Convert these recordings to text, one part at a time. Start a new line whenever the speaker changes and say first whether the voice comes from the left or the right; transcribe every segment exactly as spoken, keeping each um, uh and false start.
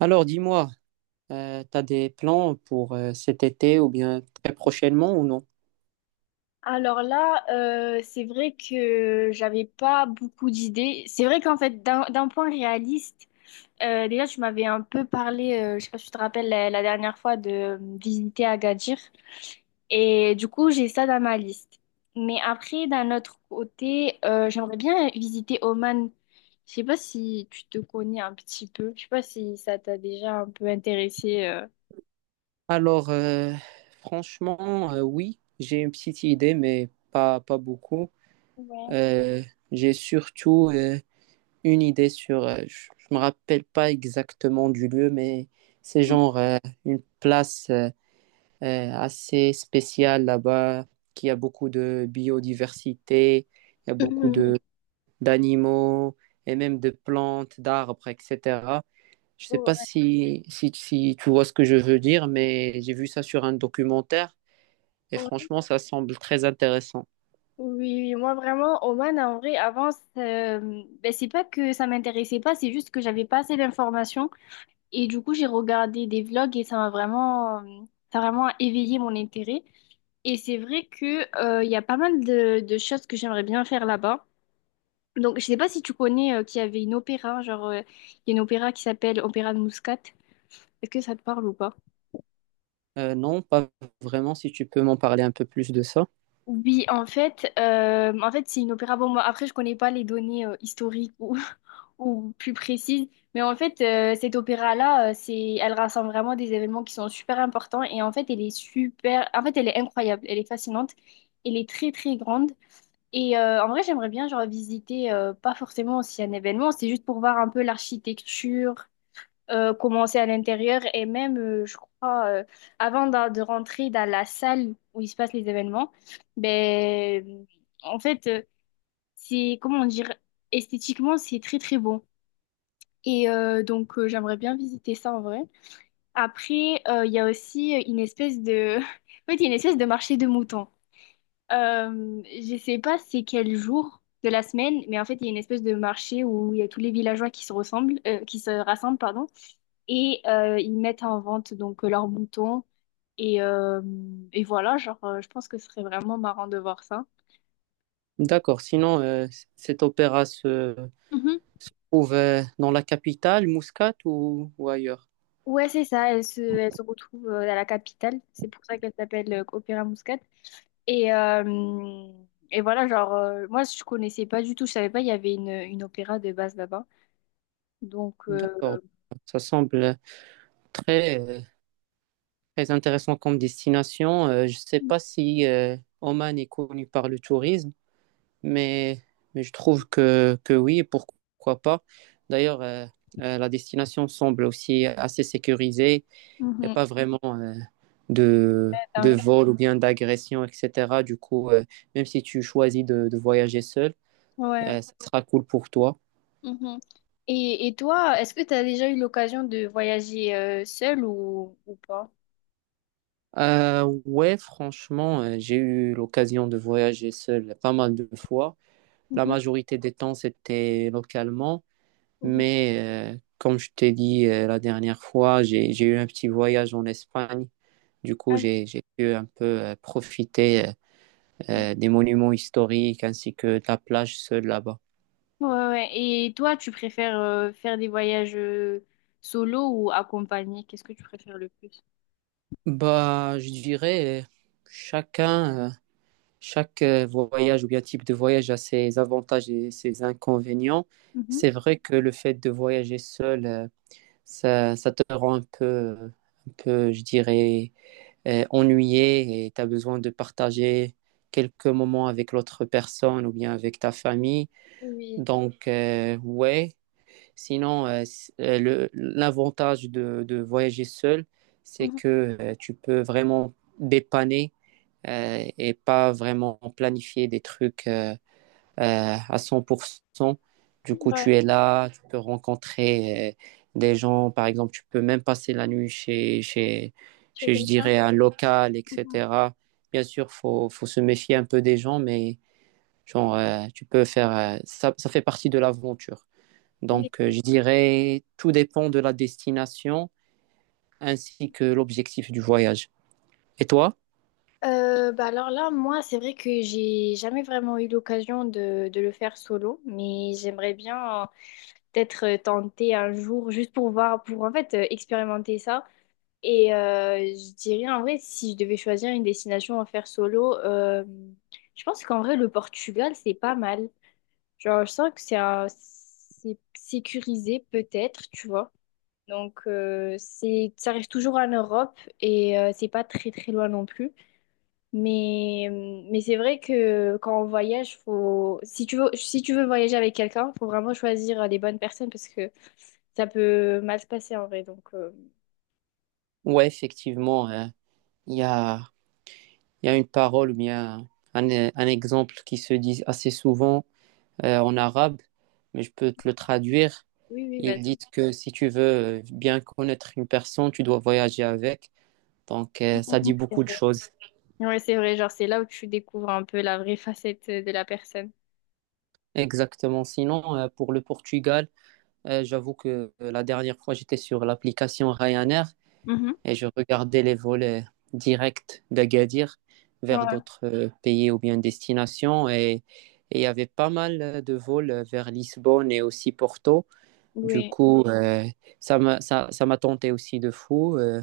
right: Alors, dis-moi, euh, t'as des plans pour euh, cet été ou bien très prochainement ou non?
left: Alors là, euh, c'est vrai que j'avais pas beaucoup d'idées. C'est vrai qu'en fait, d'un d'un point réaliste, euh, déjà tu m'avais un peu parlé, euh, je sais pas si tu te rappelles la, la dernière fois de euh, visiter Agadir. Et du coup, j'ai ça dans ma liste. Mais après, d'un autre côté, euh, j'aimerais bien visiter Oman. Je sais pas si tu te connais un petit peu. Je sais pas si ça t'a déjà un peu intéressé. euh.
right: Alors, euh, franchement, euh, oui, j'ai une petite idée, mais pas, pas beaucoup.
left: Ouais.
right: Euh, j'ai surtout euh, une idée sur, euh, je ne me rappelle pas exactement du lieu, mais c'est genre euh, une place euh, euh, assez spéciale là-bas, qui a beaucoup de biodiversité, il y a beaucoup de d'animaux et même de plantes, d'arbres, et cetera. Je sais pas
left: Ouais.
right: si, si, si tu vois ce que je veux dire, mais j'ai vu ça sur un documentaire et franchement, ça semble très intéressant.
left: Oui, oui, moi vraiment, Oman, en vrai, avant, c'est- ben, c'est pas que ça m'intéressait pas, c'est juste que j'avais pas assez d'informations. Et du coup, j'ai regardé des vlogs et ça m'a vraiment, euh, ça a vraiment éveillé mon intérêt. Et c'est vrai que, euh, il y a pas mal de, de choses que j'aimerais bien faire là-bas. Donc, je sais pas si tu connais, euh, qu'il y avait une opéra, genre, euh, il y a une opéra qui s'appelle Opéra de Muscat. Est-ce que ça te parle ou pas?
right: Euh, non, pas vraiment, si tu peux m'en parler un peu plus de ça.
left: Oui, en fait, euh, en fait, c'est une opéra. Bon, moi, après, je connais pas les données, euh, historiques ou ou plus précise. Mais en fait, euh, cette opéra-là, euh, c'est, elle rassemble vraiment des événements qui sont super importants. Et en fait, elle est super. En fait, elle est incroyable. Elle est fascinante. Elle est très, très grande. Et euh, en vrai, j'aimerais bien, genre, visiter, euh, pas forcément aussi un événement, c'est juste pour voir un peu l'architecture, euh, comment c'est à l'intérieur. Et même, euh, je crois, euh, avant d'a- de, rentrer dans la salle où il se passe les événements, ben, en fait, euh, c'est, comment dire, esthétiquement, c'est très, très beau. Et euh, donc, euh, j'aimerais bien visiter ça en vrai. Après, euh, il y a aussi euh, une espèce de... En fait, il y a une espèce de marché de moutons. Euh, je sais pas c'est quel jour de la semaine, mais en fait, il y a une espèce de marché où il y a tous les villageois qui se ressemblent, euh, qui se rassemblent, pardon, et euh, ils mettent en vente donc euh, leurs moutons. Et, euh, et voilà, genre, euh, je pense que ce serait vraiment marrant de voir ça.
right: D'accord, sinon, euh, c- cet opéra se,
left: Mhm.
right: se trouve euh, dans la capitale, Muscat ou, ou ailleurs?
left: Ouais, c'est ça, elle se, elle se retrouve euh, à la capitale. C'est pour ça qu'elle s'appelle euh, Opéra Muscat. Et, euh, et voilà, genre, euh, moi, je connaissais pas du tout, je savais pas, il y avait une, une opéra de base là-bas. Donc, euh,
right: D'accord, ça semble très, euh, très intéressant comme destination. Euh, je sais pas si euh, Oman est connu par le tourisme. Mais, mais je trouve que, que oui, pourquoi pas. D'ailleurs, euh, euh, la destination semble aussi assez sécurisée. Il n'y a
left: mhm.
right: pas vraiment euh, de, de vol ou bien d'agression, et cetera. Du coup, euh, même si tu choisis de, de voyager seul,
left: Ouais.
right: euh, ça sera cool pour toi.
left: Mhm. Et, et toi, est-ce que tu as déjà eu l'occasion de voyager euh, seule ou, ou pas?
right: Euh, ouais, franchement, euh, j'ai eu l'occasion de voyager seul pas mal de fois. La
left: Mhm.
right: majorité des temps, c'était localement.
left: Oui.
right: Mais euh, comme je t'ai dit euh, la dernière fois, j'ai, j'ai eu un petit voyage en Espagne. Du coup,
left: Ah
right: j'ai, j'ai pu un peu euh, profiter euh,
left: oui.
right: euh, des monuments historiques ainsi que de la plage seule là-bas.
left: Ouais, ouais. Et toi, tu préfères euh, faire des voyages euh, solo ou accompagnés? Qu'est-ce que tu préfères le plus?
right: Bah, je dirais, euh, chacun, euh, chaque euh, voyage ou bien type de voyage a ses avantages et ses inconvénients.
left: Mhm.
right: C'est vrai que le fait de voyager seul, euh, ça, ça te rend un peu, un peu, je dirais, euh, ennuyé et tu as besoin de partager quelques moments avec l'autre personne ou bien avec ta famille.
left: Oui.
right: Donc, euh, ouais. Sinon, euh, c- euh, le- l'avantage de, de voyager seul, c'est
left: Mhm.
right: que euh, tu peux vraiment dépanner euh, et pas vraiment planifier des trucs. Euh, euh, à cent pour cent. Du coup,
left: Ouais.
right: tu es là, tu peux rencontrer euh, des gens, par exemple, tu peux même passer la nuit chez, chez,
left: Tu es
right: chez je
left: quelqu'un?
right: dirais, un local,
left: Mhm.
right: et cetera. Bien sûr, faut, faut se méfier un peu des gens, mais genre, euh, tu peux faire, euh, ça, ça fait partie de l'aventure.
left: Oui.
right: Donc, euh, je dirais, tout dépend de la destination ainsi que l'objectif du voyage. Et toi?
left: Euh, bah alors là, moi, c'est vrai que j'ai jamais vraiment eu l'occasion de, de le faire solo, mais j'aimerais bien euh, peut-être tenter un jour juste pour voir, pour en fait euh, expérimenter ça. Et euh, je dirais en vrai, si je devais choisir une destination à faire solo, euh, je pense qu'en vrai, le Portugal, c'est pas mal. Genre, je sens que c'est un- c'est sécurisé peut-être, tu vois. Donc, euh, c'est, ça reste toujours en Europe et euh, c'est pas très très loin non plus. Mais, mais c'est vrai que quand on voyage, faut, si tu veux, si tu veux voyager avec quelqu'un, faut vraiment choisir euh, les bonnes personnes parce que ça peut mal se passer en vrai. Donc, euh,
right: Ouais, effectivement, euh, il y a, il y a une parole ou bien un, un exemple qui se dit assez souvent euh, en arabe, mais je peux te le traduire.
left: oui, oui,
right: Ils disent
left: vas-y.
right: que si tu veux bien connaître une personne, tu dois voyager avec. Donc, euh, ça dit
left: Mhm. C'est
right: beaucoup de
left: vrai.
right: choses.
left: Ouais, c'est vrai. Genre, c'est là où tu découvres un peu la vraie facette de la personne.
right: Exactement. Sinon, euh, pour le Portugal, euh, j'avoue que euh, la dernière fois, j'étais sur l'application Ryanair
left: Mhm.
right: et je regardais les vols directs d'Agadir vers
left: Ouais.
right: d'autres euh, pays ou bien destinations et il y avait pas mal de vols vers Lisbonne et aussi Porto. Du
left: Oui.
right: coup, euh, ça m'a ça, ça m'a tenté aussi de fou, euh,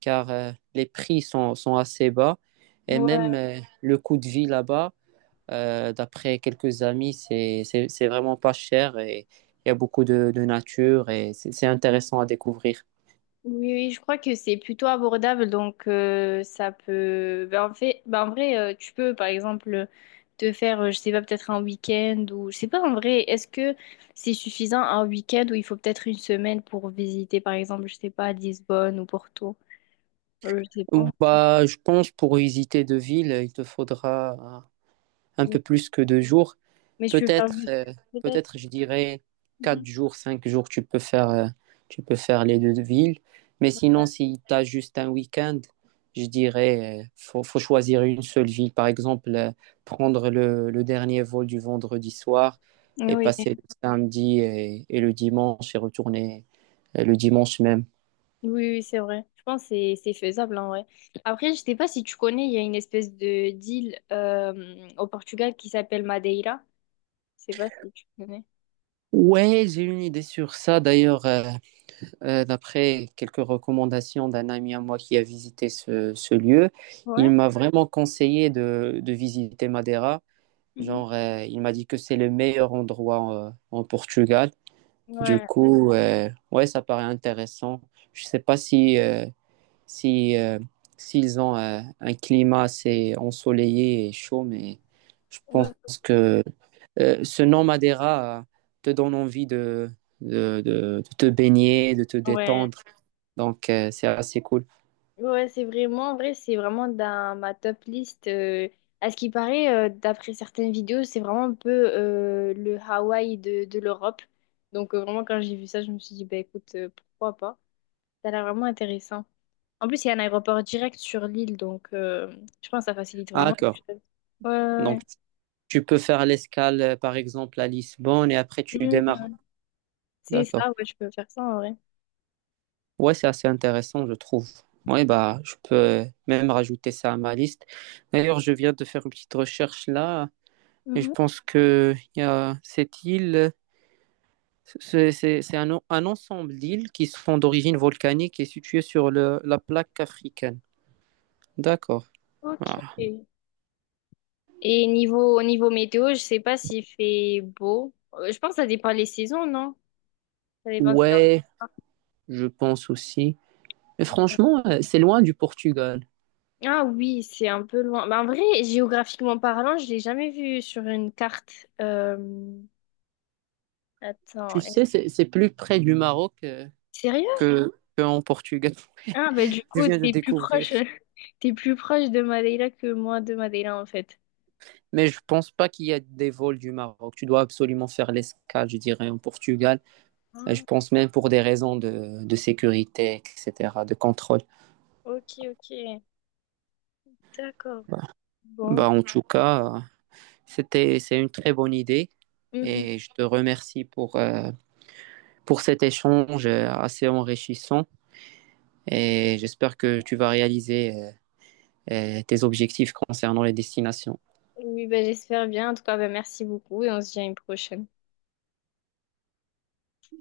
right: car euh, les prix sont, sont assez bas. Et
left: Ouais.
right: même euh, le coût de vie là-bas, euh, d'après quelques amis, c'est, c'est, c'est vraiment pas cher et il y a beaucoup de, de nature et c'est c'est intéressant à découvrir.
left: Oui, oui, je crois que c'est plutôt abordable, donc euh, ça peut. Ben, en fait, ben, en vrai, euh, tu peux par exemple te faire, euh, je sais pas, peut-être un week-end ou je sais pas en vrai, est-ce que c'est suffisant un week-end ou il faut peut-être une semaine pour visiter par exemple, je sais pas, Lisbonne ou Porto, Euh, je sais pas.
right: Ou bah, je pense pour visiter deux villes, il te faudra euh, un
left: Oui.
right: peu plus que deux jours.
left: Mais je peux faire
right: Peut-être,
left: juste
right: euh,
left: peut-être.
right: peut-être, je dirais
left: Mhm.
right: quatre jours, cinq jours, tu peux faire, euh, tu peux faire les deux villes. Mais sinon, si tu as juste un week-end, je dirais, euh, faut, faut choisir une seule ville. Par exemple, euh, prendre le, le dernier vol du vendredi soir et
left: Oui, oui,
right: passer le samedi et, et le dimanche et retourner euh, le dimanche même.
left: oui, c'est vrai. Je pense que c'est c'est faisable en vrai. Après, je sais pas si tu connais, il y a une espèce de d'île euh, au Portugal qui s'appelle Madeira. Je sais pas si tu connais.
right: Ouais, j'ai une idée sur ça d'ailleurs. euh, Euh, d'après quelques recommandations d'un ami à moi qui a visité ce, ce lieu, il
left: Ouais.
right: m'a vraiment conseillé de, de visiter Madeira.
left: Mhm.
right: Genre, euh, il m'a dit que c'est le meilleur endroit euh, en Portugal. Du
left: Ouais,
right: coup, euh, ouais, ça paraît intéressant. Je sais pas si, euh, si, euh, s'ils ont euh, un climat assez ensoleillé et chaud, mais je pense
left: ouais,
right: que euh, ce nom Madeira euh, te donne envie de, de, de de te baigner, de te
left: ouais,
right: détendre. Donc, euh, c'est assez cool.
left: ouais, c'est vraiment en vrai, c'est vraiment dans ma top list. Euh, à ce qui paraît, euh, d'après certaines vidéos, c'est vraiment un peu euh, le Hawaï de, de l'Europe. Donc, euh, vraiment, quand j'ai vu ça, je me suis dit, bah écoute, euh, pourquoi pas? Ça a l'air vraiment intéressant. En plus, il y a un aéroport direct sur l'île, donc euh, je pense que ça facilite
right: Ah,
left: vraiment les
right: d'accord.
left: choses. Ouais,
right: Donc,
left: ouais,
right: tu peux faire l'escale, euh, par exemple, à Lisbonne et après tu
left: ouais. Mhm,
right: démarres.
left: ouais. C'est ça,
right: D'accord.
left: ouais, je peux faire ça en vrai.
right: Ouais, c'est assez intéressant, je trouve. Ouais, bah, je peux euh, même rajouter ça à ma liste. D'ailleurs, je viens de faire une petite recherche là et je
left: Mhm.
right: pense que il y a cette île, c'est c'est- c'est un, en- un ensemble d'îles qui sont d'origine volcanique et situées sur le- la plaque africaine. D'accord.
left: Ok.
right: Ah.
left: Et niveau, au niveau météo, je sais pas s'il fait beau. Euh, Je pense que ça dépend les saisons, non? Ça dépend, c'est comme-
right: Ouais, je pense aussi. Mais franchement, euh, c'est loin du Portugal.
left: ah oui, c'est un peu loin. Bah, en vrai, géographiquement parlant, je l'ai jamais vu sur une carte. Euh, Attends,
right: Tu
left: eh,
right: sais, c'est, c'est plus près du Maroc euh,
left: sérieux?
right: que, que en Portugal.
left: Ah bah du
right: Je
left: coup,
right: viens de
left: t'es plus
right: découvrir.
left: proche, t'es plus proche de Madeira que moi de Madeira en fait.
right: Mais je pense pas qu'il y a des vols du Maroc. Tu dois absolument faire l'escale, je dirais, en Portugal. Euh,
left: Ah,
right: Je pense même pour des raisons de, de sécurité, et cetera, de contrôle.
left: ok, ok, d'accord.
right: Bah,
left: Bon,
right: bah, en tout cas, euh, c'était, c'est une très bonne idée.
left: mhm.
right: Et je te remercie pour, euh, pour cet échange euh, assez enrichissant. Et j'espère que tu vas réaliser euh, euh, tes objectifs concernant les destinations.
left: Oui, bah, j'espère bien. En tout cas, bah, merci beaucoup et on se dit à une prochaine.